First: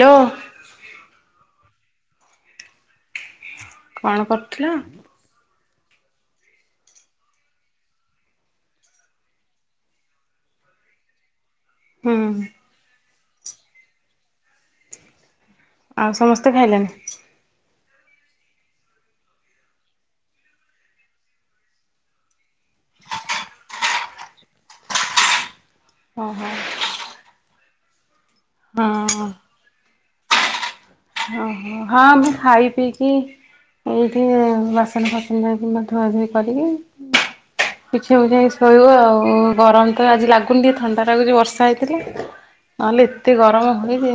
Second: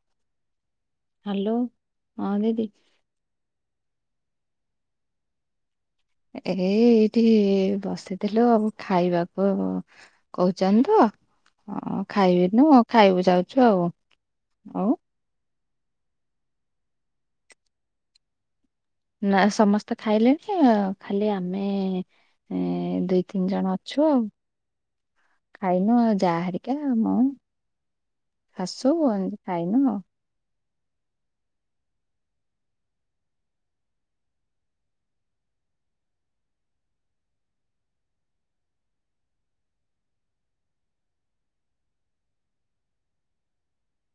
ଲୋ। Hello ହଁ ଦିଦି। କଣ କରୁଥିଲ। ଏଇ ଏଇଠି ବସିଥିଲୁ ଆଉ ଖାଇବାକୁ କହୁଛନ୍ତି ତ ହଁ ହୁଁ ଖାଇବିନୁ ଖାଇବକୁ ଯାଉଛୁ ଆଉ ହଉ ଆଉ ସମସ୍ତେ ଖାଇଲେଣିି। ନା ସମସ୍ତେ ଖାଇଲେଣି ଆଉ ଖାଲି ଆମେ ଏ ଦୁଇ ତିନି ଜଣ ଅଛୁ ଆଉ [inaudible] ଖାଇନୁ ଯା ଓହୋ ହାରରିକା ମୁଁ ଶାସୁ ହଁ ଆଇଁ ଖାଇନୁ। ଅ ହ ହଁ ମୁଁ ଖାଇ ପିଇକି ଏଇଠି ବାସନ ଫାସନରେ କିମ୍ବା ଧୁଆ ଧୁଇ କରିକି ବିଛେଇବୁଛା କି ଶୋଇବୁ ଆଉ ଗରମ ତ ଆଜି ଲାଗୁନି ଟିକେ ଥଣ୍ଡା ଲାଗୁଛି ବର୍ଷା ହେଇଥିଲା। ନହେଲେ ଏତେ ଗରମ ହୁଏ ଯେ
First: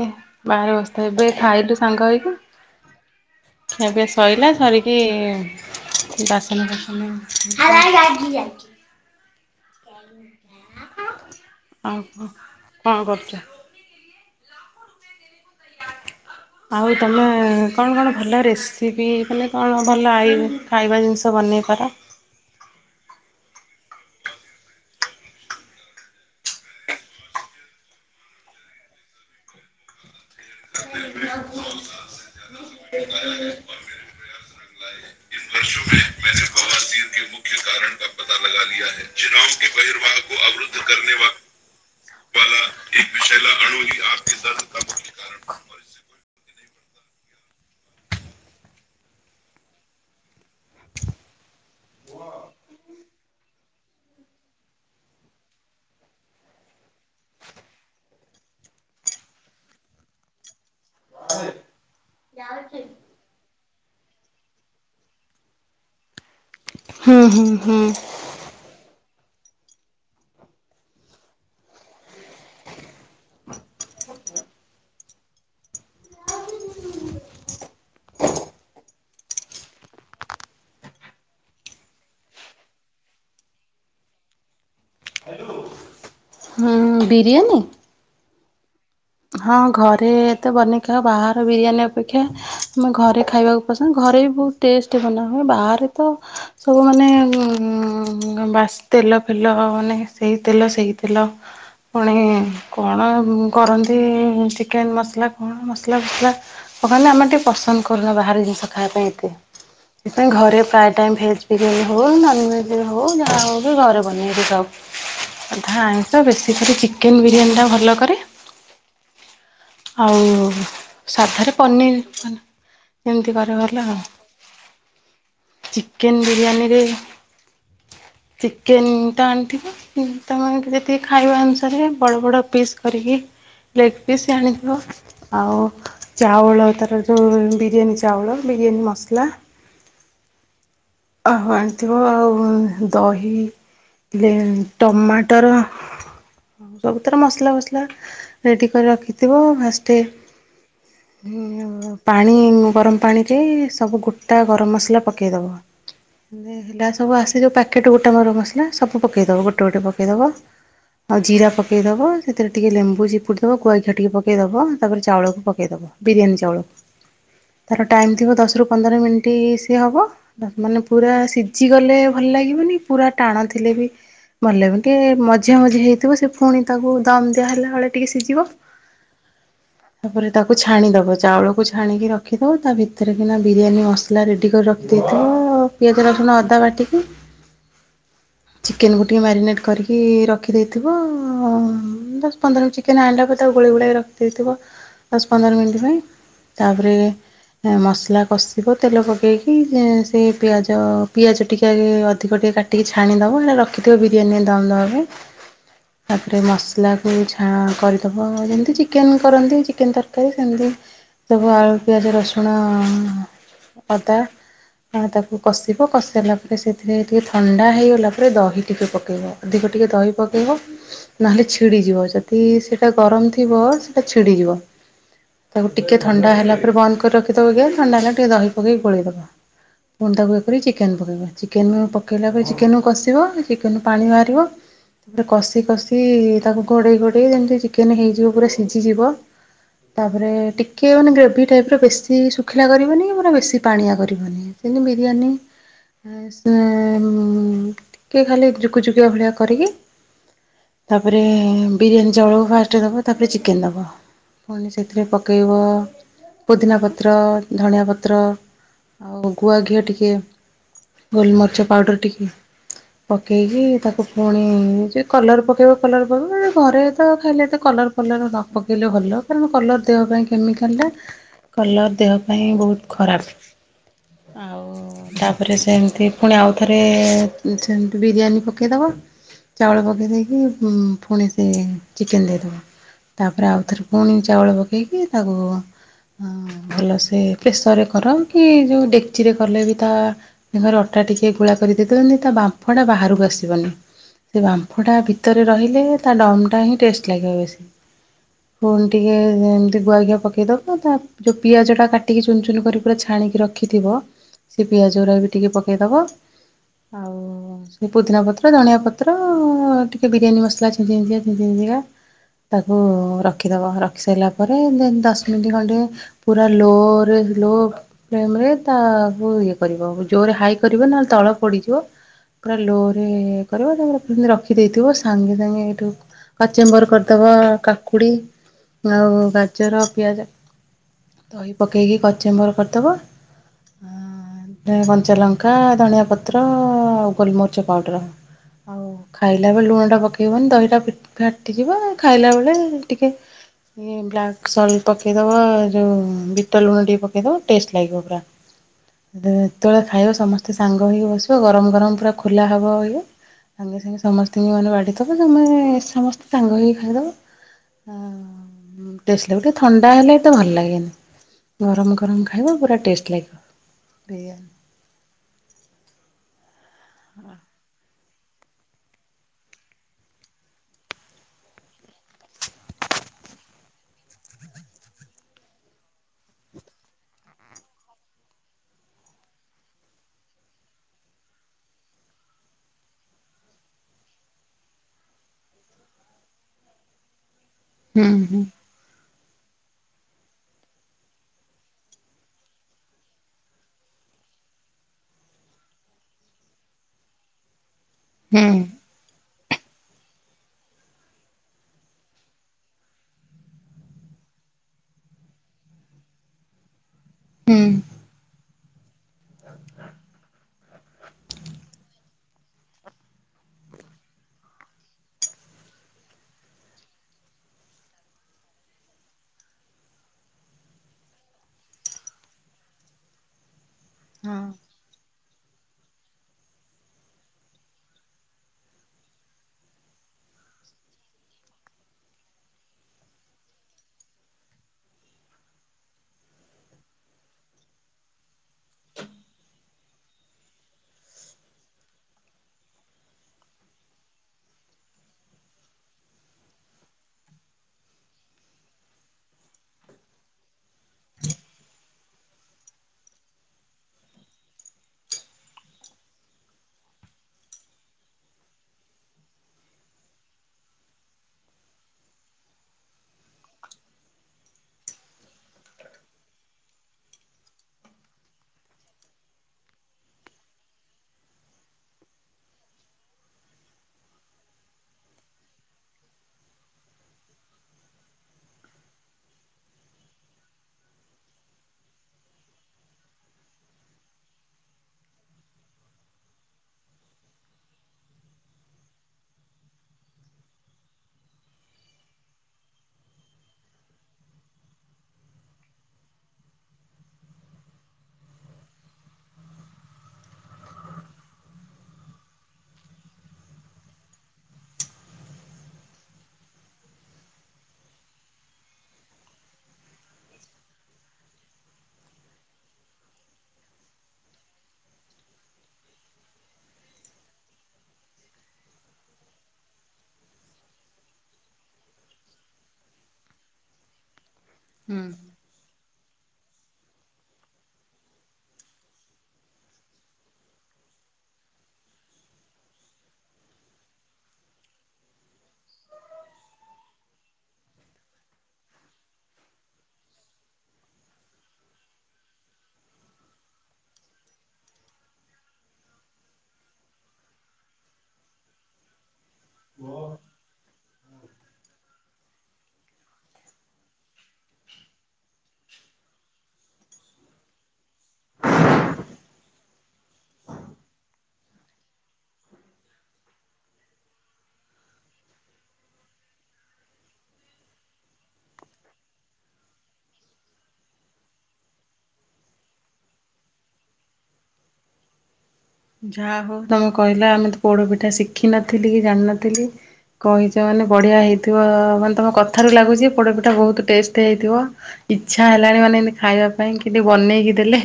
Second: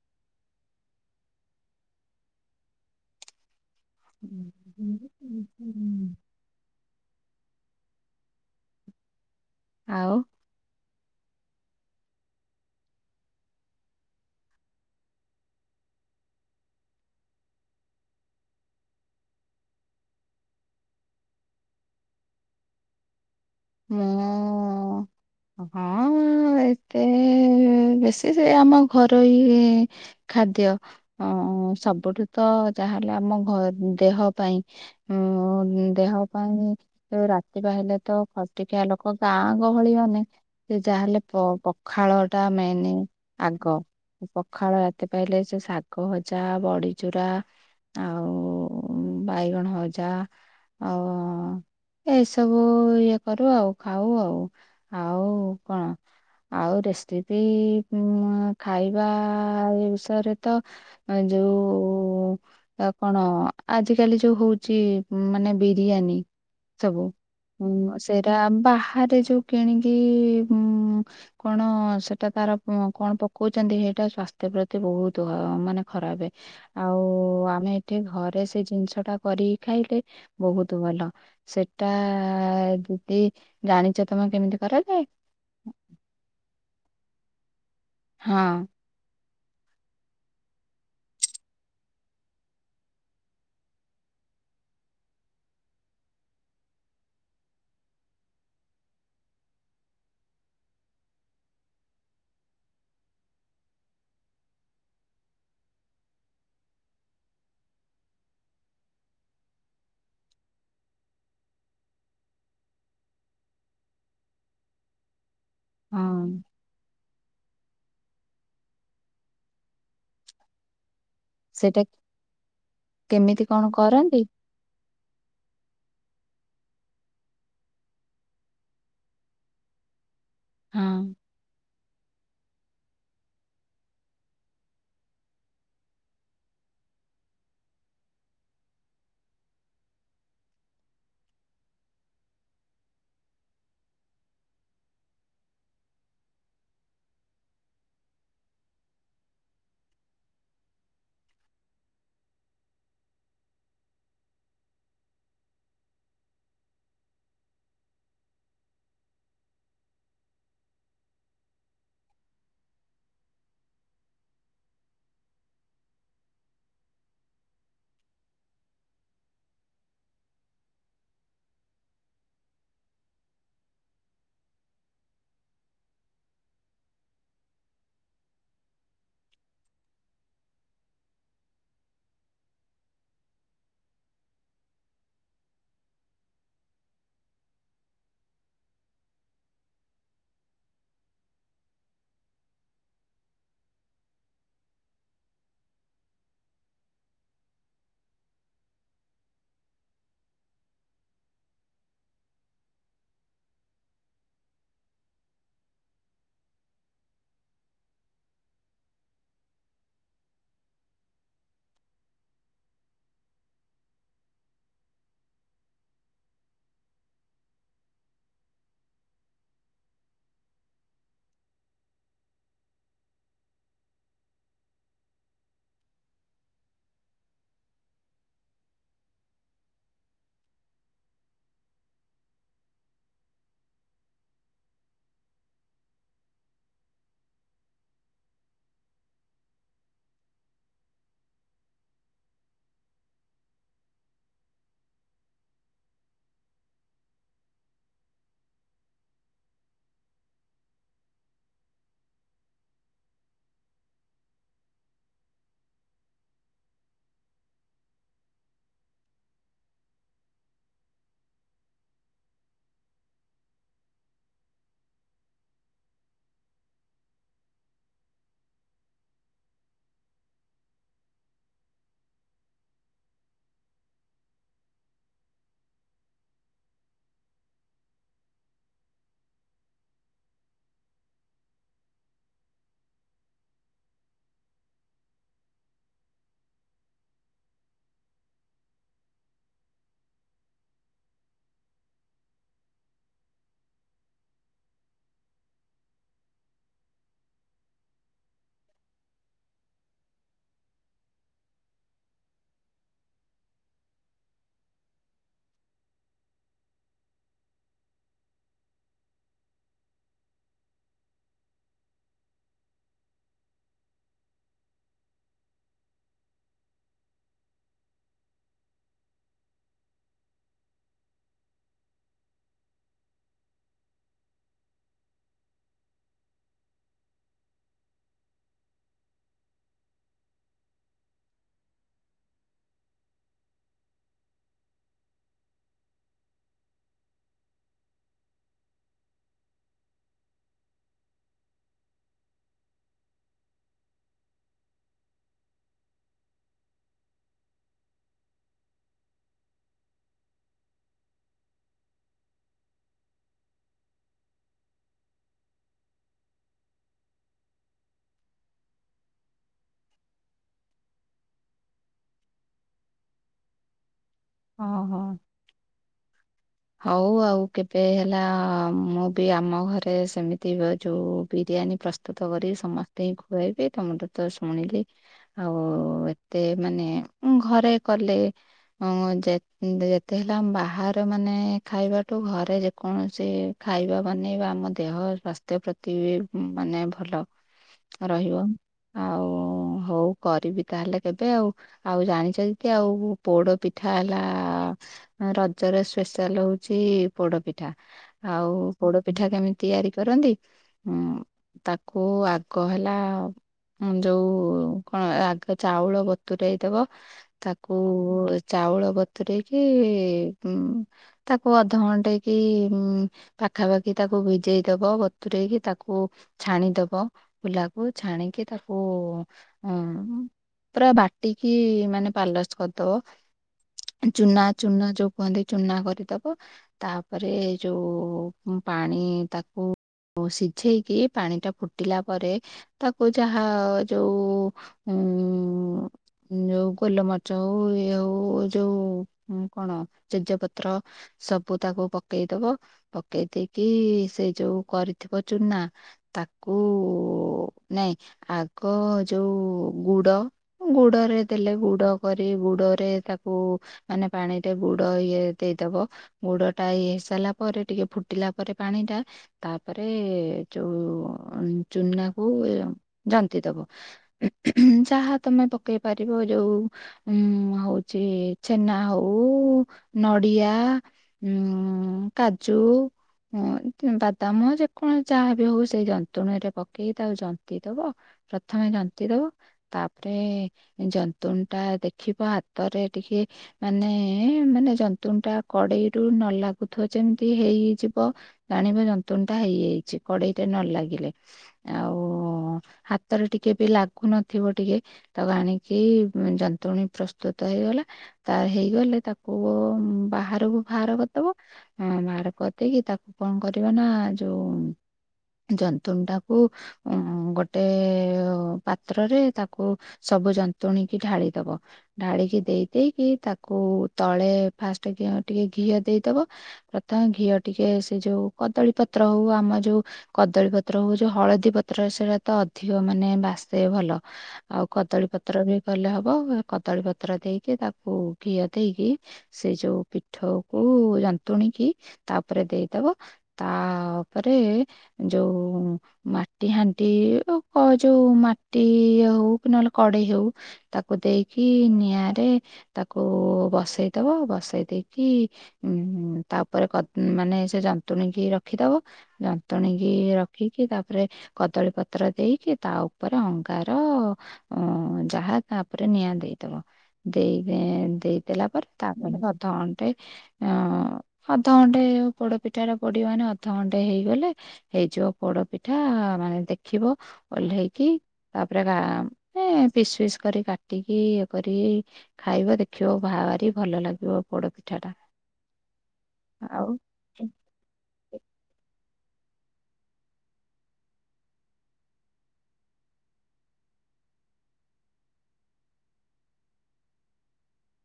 ବାହାରେ ବସିଥାଏ ଏବେ ଖାଇଲୁ ସାଙ୍ଗ ହେଇକି। ଏବେ ଶଇଲା ସରିକି ବାସନ ଫାସନ ହରାଇ ରାଜି ଆ [unintelligible] ଆଉ। ଆଉ କଣ କରୁଛ। [inaudible] ଆଉ ତମେ କଣ କଣ ଭଲ ରେପ୍ସିପି ହେଲେ କଣ ଭଲ ଆଇବୁ। ଖାଇବା ଜିନିଷ ବନେଇ କର। ମୁଁ ହଁ ଏତେ ବେଶୀ ସେ ଆମ ଘର ଇଏ ଖାଦ୍ୟ ଅ ସବୁଠୁ ତ ଯାହା ହେଲା ଆମ ଘ ଦେହ ପାଇଁ ହଁ ଦେହ ପାଇଁ ରାତି ବା ହେଲତ ଖ ଏକା ଲୋକ ଗାଁ ଗହଳି ଅନେକ ସେ ଯାହାହେଲେ ପ ପଖାଳ ଟା ମେନ ଆଗ ପଖାଳ ରାତି ପାଇଲେ ସେ ଶାଗ ଭଜା ବଢି ଚୁରା ଆଉ ବାଇଗଣ ହଜା ଆଉ ଏସବୁ ଇଏ କରୁ ଆଉ ଖାଉ ଆଉ ଆଉ କଣ ଆଉ ରେସିପି ଖାଇବା ଏ ବିଷୟରେ ତ ଯୋଉ ଆପଣ? ଆଜିକାଲି ଯୋଉ ହଉଛି ମାନେ ବିରିୟାନୀ ସବୁ ହୁଁ ହୁଁ ହୁଁ ଏରା ବାହାରେ ଯୋଉ କିଣିକି ଉଁ କଣ ସେଟା ତାର କଣ ପକଉଛନ୍ତି ହେଇଟା ସ୍ଵାସ୍ଥ୍ୟ ପ୍ରତି ବହୁତ ମାନେ ଖରାପେ ଆଉ ଆମେ ଏଠି ଘରେ ସେ ଜିନିଷ ଟା କରିକି ଖାଇଲେ ବହୁତ ଭଲ ସେଟା ଆ ଏବୁ ଏ ଜାଣିଛ ତମେ କେମିତି କରାଜାଏ। ହୁଁ ବିରିୟାନୀ? ହଁ। ହଁ ଘରେତ ବନେଇକି ଖାଇବ ବାହାର ବିରିୟାନୀ ଅପେକ୍ଷା ଆମେ ଘରେ ଖାଇବାକୁ ପସନ୍ଦ ଘରେ ବି ବହୁତ ଟେଷ୍ଟ ବନାହୁଏ ବାହାରେ ତ ସବୁ ମାନେ ଉ ବା ତେଲ ଫେଲ ମାନେ ସେଇ ତେଲ ସେଇ ତେଲ ପୁଣି କଣ କରନ୍ତି ଚିକେନ ମସଲା କଣ ମସଲା ଫସଲା କହନି ଆମେ ଟିକେ ପସନ୍ଦ କରୁନି ବାହାର ଜିନିଷ ଖାଇବା ପାଇଁ ଏତେ। ସେଥିପାଇଁ ଘରେ ପ୍ରାୟ ଟାଇମ୍ ଭେଜ୍ ବିରିୟାନୀ ହଉ ନନ୍ଭେଜ୍ ହଉ ଯାହା ହଉ କି ଘରେ ବନେଇି ଖାଉ। ଅଧା ଆଇଁଷ ହଁ ବେଶୀ ଟିକେ ଚିକେନ ବିରିୟାନୀ ଟା ଭଲ କରେ। ଆଉ ସାଧାରେ ସେଇଟା ପନିର ଏମିତି କେମିତି କରେ କଣ ଭଲ ଆଉ। କରନ୍ତି? ଚିକେନ ବିରିୟାନୀରେ ଚିକେନ ତ ଆଣିଥିବ? ତମ ମାନଙ୍କୁ ଯେତିକି ହଁ। ଖାଇବା ଅନୁସାରେ ବଡ଼ ବଡ଼ ପିସ୍ କରିକି। ଲେଗ୍ ପିସ୍ ଆଣିଥିବ ଆଉ। ଚାଉଳ ତାର ଯଉ ବିରିୟାନୀ ଚାଉଳ ବିରିୟାନୀ ମସଲା ଅହ ଆଣିଥିବ ଆଉ ଦହି ବି ଟମାଟର ସବୁତାର ମସଲା ଫସଲା ରେଡ଼ି କରି ରଖିଥିବ ଫାଷ୍ଟେ ଆଉ ପାଣି ଗରମ ପାଣି ଦେଇ ସବୁ ଗୋଟା ଗରମ ମସଲା ପକେଇଦେବ। ହେଲେ ହେଲା ସବୁ ଆସେ ଯଉ ପ୍ୟାକେଟ୍ ଗୋଟା ମୋର ମସଲା ସବୁ ପକେଇଦବ ଗୋଟେ ଗୋଟେ ପକେଇଦବ। ଆଉ ଜିରା ପକେଇଦବ ସେଥିରେ ଟିକେ ଲେମ୍ବୁଚିପୁ ପୁଡ଼ିଦେବ ଗୁଆଘି ଟିକେ ପକେଇ ଦବ ତାପରେ ଚାଉଳକୁ ପକେଇଦବ ବିରିୟାନୀ ଚାଉଳକୁ। ତାର ଟାଇମ୍ ଥିବ ଦଶରୁ ପନ୍ଦର ମିନିଟ୍ ସିଏ ହବ। ମାନେ ପୁରା ସିଝି ଗଲେ ଭଲ ଲାଗିବନି ପୁରା ଟାଣ ଥିଲେ ବି ଭଲ ଲାଗିବନି ଟିକେ ମଝିଆ ମଝି ହେଇଥିବ ସେ ଫୁଣି ତାକୁ ଦମ ଦିଆ ହେଲାବେଳେ ଟିକେ ସିଝିବ ତାପରେ ତାକୁ ଛାଣିଦବ ଚାଉଳକୁ ଛାଣିକି ରଖିଦବ ତା ଭିତରେ କିନା ବିରିୟାନୀ ମ ସଲା ରେଡ଼ି କରି ରଖିଦେଇଥିବ ପିଆଜ ରସୁଣ ଅଦା ବାଟିକି। ଚିକେନ୍କୁ ଟିକେ ମ୍ୟାରିନେଟ୍ କରିକି ରଖିଦେଇଥିବ ଅ ଦଶ ପନ୍ଦର ଚି ଚିକେନ ଆଣିଲା ପରେ ତାକୁ ଗୋଳେଇ ଗୁଳାକି ରଖିଦେଇଥିବ ଦଶ ପନ୍ଦର ମିନିଟ୍ ପାଇଁ ତାପରେ ମସଲା କଷିବ ତେଲ ପକେଇକି ସେ ପିଆଜ ପିଆଜ ଟିକିଏ ଆଗେ ଅଧିକ ଟିକି କା ଟିକେ ଛାଣିଦବ ହେରା ରଖିଥିବ ବିରିୟାନୀରେ ଦମ୍ ଦେବା ପାଇଁ। ତାପରେ ମସଲାକୁ ଛା କରିଦେବ ଯେମିତି ଚିକେନ୍ କରନ୍ତି ଚିକେନ ତରକାରୀ ସେମିତି ସବୁ ଆଳୁ ପିଆଜ ରସୁଣ ଅଦା ଆ ତାକୁ କଷିବ କଷିିସାଇଲା ପରେ ସେଥିରେ ଟିକେ ଥଣ୍ଡା ହେଇଗଲା ପରେ ଦହି ଟିକେ ପକେଇବ। ଅଧିକ ଟିକେ ଦହି ପକେଇବ ନହେଲେ ଛିଡିଯିବ ଯଦି ସେଇଟା ଗରମ ଥିବ ସେଇଟା ଛିଡିଯିବ। ତାକୁ ଟିକେ ଥଣ୍ଡା ହେଲା ପରେ ବନ୍ଦ କରି ରଖିଦବ। ଜେନ ଥଣ୍ଡା ହେଲା ଟିକେ ଦହି ପକେଇ ଗୋଳେଇଦବ। ପୁଣି ତାକୁ ଇଏ କରିକି ଚିକେନ ପକେଇବ ଚିକେନ ପକେଇଲା ପରେ ଚିକେନକୁ କଷିବ ଚିକେନରୁ ପାଣି ବାହାରିବ ତାପରେ କଷି କଷି ତାକୁ ଘୋଡେଇ ଘୋଡେଇ ଯେମିତି ଚିକେନ ହେଇଯିବ ପୁରା ସିଝିଯିବ ତାପରେ ଟିକେ ମାନେ ଗ୍ରେଭି ଟାଇପ୍ର ବେଶୀ ଶୁଖିଲା କରିବନି କି ପୁରା ବେଶୀ ପାଣିଆ କରିବନି। ଜେନ୍ତି ବିରିୟାନି ସେ ଏମ୍ ଟିକେ ଖାଲି ଯୁକୁଜୁକିଆ ଭଳିଆ କରିକି ତାପରେ ବିରିୟାନୀ ଚାଉଳକୁ ଫାଷ୍ଟ ଦବ ତାପରେ ଚିକେନ ଦବ। ପୁଣି ସେଥିରେ ପକେଇବ ପୋଦିନା ପତ୍ର ଧଣିଆ ପତ୍ର ଆଉ ଗୁଆ ଘିଅ ଟିକେ ଗୋଲମରିଚ ପାଉଡ଼ର ଟିକେ। ପକେଇକି ତାକୁ ପୁଣି ଯେ କଲର ପକେଇବ କଲର ପକେଇବ ଘରେ ତ ଖାଇଲେ ତ କଲର ଫଲର ନ ପକେଇଲେ ଭଲ କାରଣ କଲର ଦେହ ପାଇଁ କେମିକାଲଟା କଲର୍ ଦେହ ପାଇଁ ବହୁତ ଖରାପ। ଆଉ ତାପରେ ସେମିତି ପୁଣି ଆଉଥରେ ସେମିତି ବିରିୟାନୀ ପକେଇଦବ। ଚାଉଳ ପକେଇ ଦେଇକି ଉଁ ପୁଣି ସେ ଚିକେନ୍ ଦେଇ ତାପରେ ଆଉଥରେ ପୁଣି ଚାଉଳ ପକେଇକି ତାକୁ ହଁ ଭଲସେ ପ୍ରେସରରେ କର କି ଯେଉଁ ଡେକ୍ଚିରେ କଲେ ବି ତା ଘରେ ଅଟା ଟିକେ ଗୁଳା କରିଦେଇଦେବେ। ଯେନ୍ତି ତା ବାମ୍ଫଟା ବାହାରକୁ ଆସିବନି। ସେ ବାମ୍ଫଟା ଭିତରେ ରହିଲେ ତା ଡମ୍ଟା ହିଁ ଟେଷ୍ଟ ଲାଗିବ ବେଶୀ। ପୁଣି ଟିକେ ଏମିତି ଗୁଆଘିଆ ପକେଇଦବା ତା ଯୋଉ ପିଆଜ ଟା କାଟିକି ଚୁନ ଚୁନ କରି ପୁରା ଛାଣିକି ରଖିଥିବ ସେ ପିଆଜ ଗୁରା ବି ଟିକେ ପକେଇଦବ ଆଉ ସେ ପୁଦିନା ପତ୍ର ଧଣିଆ ପତ୍ର ଟିକେ ବିରିୟାନୀ ମସଲା ଛିଞ୍ଚ ଛିଞ୍ଚିକା ଛିଞ୍ଚ ଛିଂଚିକା ତାକୁ ରଖିଦବ ରଖିସାରିଲା ପରେ ଦେନ୍ ଦଶ ମିନିଟ୍ ଖଣ୍ଡେ ପୁରା ଲୋରେ ଲୋ ଫ୍ଲେମ୍ ରେ ତାକୁ ଇଏ କରିବ ଜୋରେ ହାଇ କରିବନି ନହେଲେ ତଳ ପୋଡିଯିବ। ପୁରା ଲୋ ରେ କରିବ ତାପରେ ସେମିତି ରଖିଦେଇଥିବ ସାଙ୍ଗେ ସାଙ୍ଗେ ଏଇଠୁ କଚମ୍ବର୍ କରିଦେବା କାକୁଡ଼ି ଆଉ ଗାଜର ପିଆଜ ଦହି ପକେଇକି କଚେମ୍ବର କରିଦେବ ଆଁ କଞ୍ଚାଲଙ୍କା ଧଣିଆ ପତ୍ର ଆଉ ଗୋଲମରିଚ ପାଉଡ଼ର। ଆଉ ଖାଇଲା ବେଳେ ଲୁଣ ଟା ପକେଇବନି ଦହିଟା ଫି ଫାଟିଯିବ ଖାଇଲା ବେଳେ ଟିକେ ଇଏ ବ୍ଲାକ୍ ସଲ୍ଟ ପକେଇଦବ ଏ ଯୋଉ ବିଟ ଲୁଣ ଟିକେ ପକେଇଦବ ଟେଷ୍ଟ ଲାଗିବ ପୁରା। ଯେତେବେଳେ ଖାଇବ ସମସ୍ତେ ସାଙ୍ଗ ହେଇକି ବସିବ ଗରମ ଗରମ ପୁରା ଖୋଲା ହବ ଇଏ ସାଙ୍ଗେ ସାଙ୍ଗେ ସମସ୍ତଙ୍କି ମାନେ ବା଼ଢିଦବ ଯେ ମାନେ ସେ ସମସ୍ତେ ସାଙ୍ଗ ହେଇକି ଖାଇଦବ। ଟେଷ୍ଟ ଲାଗ ଟିକେ ଥଣ୍ଡା ହେଲେ ଏତେ ଭଲ ଲାଗେନି। ଗରମ ଗରମ ଖାଇବ ପୁରା ଟେଷ୍ଟ ଲାଗିବ। ଓହୋ। ହଉ ଆଉ କେବେ ହେଲା ମୁଁ ବି ଆମ ଘରେ ସେମିତି ଯୋଉ ବିରିୟାନୀ ପ୍ରସ୍ତୁ ସ୍ତୁତ କରିବି ସମସ୍ତୀଙ୍କୁ ଖୁଆଇବି ତମଠୁ ତ ଶୁଣିଲି ଆଉ ଏତେ ମାନେ ଘରେ କଲେ ହଁ ଯେ ଯେତେ ହେଲେ ଆମ ବାହାର ମାନେ ମାନେ ଖାଇବାଠୁ ଘରେ ଯେକୌଣସି ଖାଇବା ବନେଇବା ଆମ ଦେହ ସ୍ୱାସ୍ଥ୍ ସ୍ଥ୍ୟ ପ୍ରତି ବି ମାନେ ଭଲ। ହ ରହିବ ଆଉ ହୋଉ କରିବି ତାହେଲେ କେବେ ଆଉ। ଆଉ ଜାଣିଛନ୍ତି କି ଆଉ ପୋଡ ପିଠା ହେଲା ରଜରେ ସ୍ପେଶାଲ ହଉଛି ପୋଡପିଠା ହୁଁ ଆଉ ପୋଡପିଠା କେମିତି ତିଆରି କରନ୍ତି? ହୁଁ ତାକୁ ଆଗ ହେଲା। ଯୋଉ କଣ ଆଗ ଚାଉଳ ବତୁରାଇ ଦବ। ହୁଁ ତାକୁ ଚାଉଳ ବତୁରେଇକି ଉ ତାକୁ ଅଧ ଘଣ୍ଟେଇ କି ପାଖାପାଖି ତାକୁ ଭିଜେଇ ଦବ ବତୁରଇକି ତାକୁ ଛାଣିଦବ। ଫୁଲାକୁ ଛାଣିକି ତାକୁ ପୁରା ବାଟିକି ମାନେ ପାଲିସ କରିଦବ ହଁ ଚୁନା ଚୁନା ଯୋଉ କୁହନ୍ତି ଚୁନା କରିଦବ ତାପରେ ଯୋଉ ପାଣି ତାକୁ ସିଝେଇକି ପାଣି ଟା ଫୁଟିଲା ପରେ ତାକୁ ଯାହା ଯୋଉ ଉ ଯୋଉ ଗୋଲମର୍ଚ ହଉ ଇଏ ହଉ ଯୋଉ କଣ ତେଜ ପତ୍ର। ସବୁ ତାକୁ ପକେଇ ଦବ, ପକେଇ ଦେଇେକି ସେ ଯୋଉ କରିଥିବ ଚୁନା ତାକୁ, ନାଇଁ ଆଗ ଯୋଉ ଗୁଡ ଗୁଡରେ ଦେଲେ, ଗୁଡ କରି, ଗୁଡରେ ତାକୁ ମାନେ ପାଣିରେ ଗୁଡ ଗୁଡ ଇଏ ଦେଇଦବ, ଗୁଡ ଟା ଇଏ ହେଇ ସାରିଲା ପରେ ଟିକେ ଫୁଟିଲା ପରେ ପାଣି ଟା ତାପରେ ଯଉ ଚୁନା କୁ ଜନ୍ତି ଦବ। ଯହା ତମେ ପକେଇ ପାରିବ ଯୋଉ ହୁଁ ହଉଛି ଛେନା ହଉ ନଡିଆ ଉ କାଜୁ ହଁ ବାଦାମ ଯେ କଣ ଯାହା ବି ହଉ, ସେଇ ଯନ୍ତୁଣୀ ରେ ପକେଇକି ତାଉ ଜନ୍ତ ଦବ ପ୍ରଥମେ ଜାନ୍ତି ଦବ ତାପରେ ଜନ୍ତୁଣି ଟା ଦେଖିବ ହାତରେ ଟିକେ ମାନେ ମାନେ ଜନ୍ତୁଣି ଟା କଡେଇରୁୁ ନ ଲାଗୁଥିବ ଯେମିତି ହେଇଯିବ ଜାଣିବା ଯନ୍ତୁଣ ଟା ହେଇଯାଇଛି କଡେଇରେ ନ ଲାଗିଲେ ଆଉ ହାତରେ ଟିକେ ବି ଲାଗୁନଥିବ ଟିକେ ତାକୁ ଆଣିକି ଯନ୍ତୁଣୀ, ପ୍ରସ୍ତୁତ ହେଇଗଲା ତାର ହେଇଗଲେ ତାକୁ ପଅ ବାହାରକୁ ବାହାର କରିଦବ ହଁ ବାହାର କରିଦେଇକି ତାକୁ କଣ କରିବା ନା ଯୋଉ ଜନ୍ତୁଣି ଟାକୁ ଗୋଟେ ପାତ୍ରରେ ତାକୁ ସବୁ ଯନ୍ତୁଣୀ କିି ଢାଳିଦବ ଢାଳିକି ଦେଇ ଦେଇେଇକି ତାକୁ ତଳେ ଫାଷ୍ଟ ଟିକେ ଘିଅ ଦେଇଦବ ପ୍ରଥମେ ଘିଅ ଟିକେ ସେ ଯୋଉ କଦଳୀ ପତ୍ର ହଉ ଆମ ଯୋଉ କଦଳୀ ପତ୍ର ହଉ ଯୋଉ ହଳଦୀ ପତ୍ର ସେଟା ତ ଅଧିକ ମାନେ ବାସେ ଭଲ ଆଉ କଦଳୀ ହୁଁ। ପତ୍ର ବି କଲେ ହବ କଦଳୀ ପତ୍ର ଦେଇକି ତାକୁ ଘିଅ ଦେଇକି ସେ ଯୋଉ ପିଠଉକୁ କୁ ଯନ୍ତୁଣିକି ତାପରେ ଦେଇଦବ ତାପରେ ଯୋଉ ମାଟି ହାଣ୍ଡି ଉପ ଯୋଉ ମାଟି ହଉ କି ନହେଲେ କଡେଇ ହଉ ତାକୁ ଦେଇକି ନିଆଁରେ ତାକୁ ବସେଇଦବ ବସେଇ ଦେଇକି ଉଁ ତାପରେ ମାନେ ସେ ଯନ୍ତୁଣୀ କି ରଖିଦବ। ଯନ୍ତୁଣିକି ରଖିକି, ତାପରେ କଦଳୀ ପତ୍ର ଦେଇକି, ତା ଉପରେ ଅଙ୍ଗାର ଅ ଯାହା ତାାପରେ ନିଆଁ ଦେଇଦବ ଦେଇ ଦେଇ ଦେଲା ପରେ ତାପ ଅଧଘଣ୍ଟେ ଅ ଅଧଘଣ୍ଟେ ପୋଡପିଠା ର ପଡି ମାନେ ଅଧଘଣ୍ଟେ ହେଇଗଲେ ହେଇଯିବ ପୋଡ ପିଠା ମାନେ ଦେଖିବ ଓହ୍ଲେଇକି ତାପରେ ପିସ୍ ଫିସ୍ କରି କାଟିକି ଇଏ କରିକି ଖାଇବ ଦେଖିବ ବାହାରି ଭଲ ଲାଗିବ ପୋଡ ପିଠାଟା। ଯାହା ହଉ ତମେ କହିଲା ଆମେ ତ ପୋଡ ପିଠା ଶିଖିନଥିଲି କି ଜାଣିନଥିଲି। କହିଛ ମାନେ ବଢ଼ିଆ ହେଇଥିବ, ମାନେ ତମ କଥାରୁ ଲାଗୁଛି ପୋଡ଼ପିଟା ବହୁତ ଟେଷ୍ଟ ହେଇଥିବ ଇଚ୍ଛା ହେଲାଣି ମାନେ ଏମିତି ଖାଇବା ପାଇଁ କିଏ ଟିକେ ବନେଇକି ଦେଲେ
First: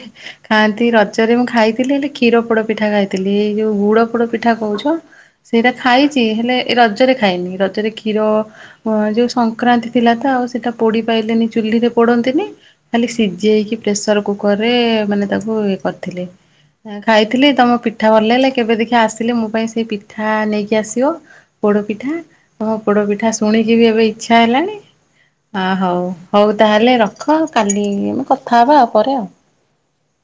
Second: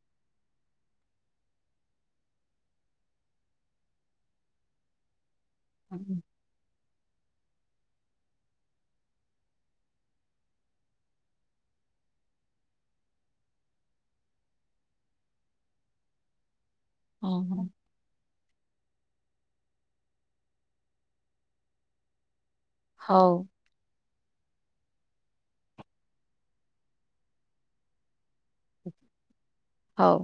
ଖାଆନ୍ତି ରଜରେ ମୁଁ ଖାଇଥିଲି ହେଲେ କ୍ଷୀର ପୋଡ ପିଠା ଖାଇଥିଲି ଏଇ ଯୋଉ ଗୁଡ ପୋଡ ପିଠା କହୁଛ ସେଇଟା ହଁ ଖାଇଛି ହେଲେ ଏ ରଜରେ ଖାଏନି ରଜରେ କ୍ଷୀର ହ ଯେଉଁ ସଂକ୍ରାନ୍ତି ଥିଲା ତ ଆଉ ସେଇଟା ପୋଡ଼ି ପାଇଲେନି ଚୁଲିରେ ପୋଡ଼ନ୍ତିନି। ଖାଲି ସିଝେଇେଇକି ପ୍ରେସର କୁକର ରେ ମାନେ ତାକୁ ଇଏ କରିଥିଲେ ଏ ଥିଲେ ହଁ ତମ ପି ପିଠା ଭଲ ଲାଗଲେ କେବେ ଦେଖିବା ଆସିଲେ ମୋ ପାଇଁ ସେ ପିଠା ନେଇକି ଆସିବ ପୋଡ଼ ପିଠା। ହଁ ପୋଡ ପିଠା ହଉ ଶୁଣକିିବି ଏବେ ଇଚ୍ଛା ହେଲାଣି। ହ ହଉ ହଉ ତାହେଲେ ରଖ କାଲି ଆମ କଥା ହେବା ଆଉ ପରେ ଆଉ। ହଉ।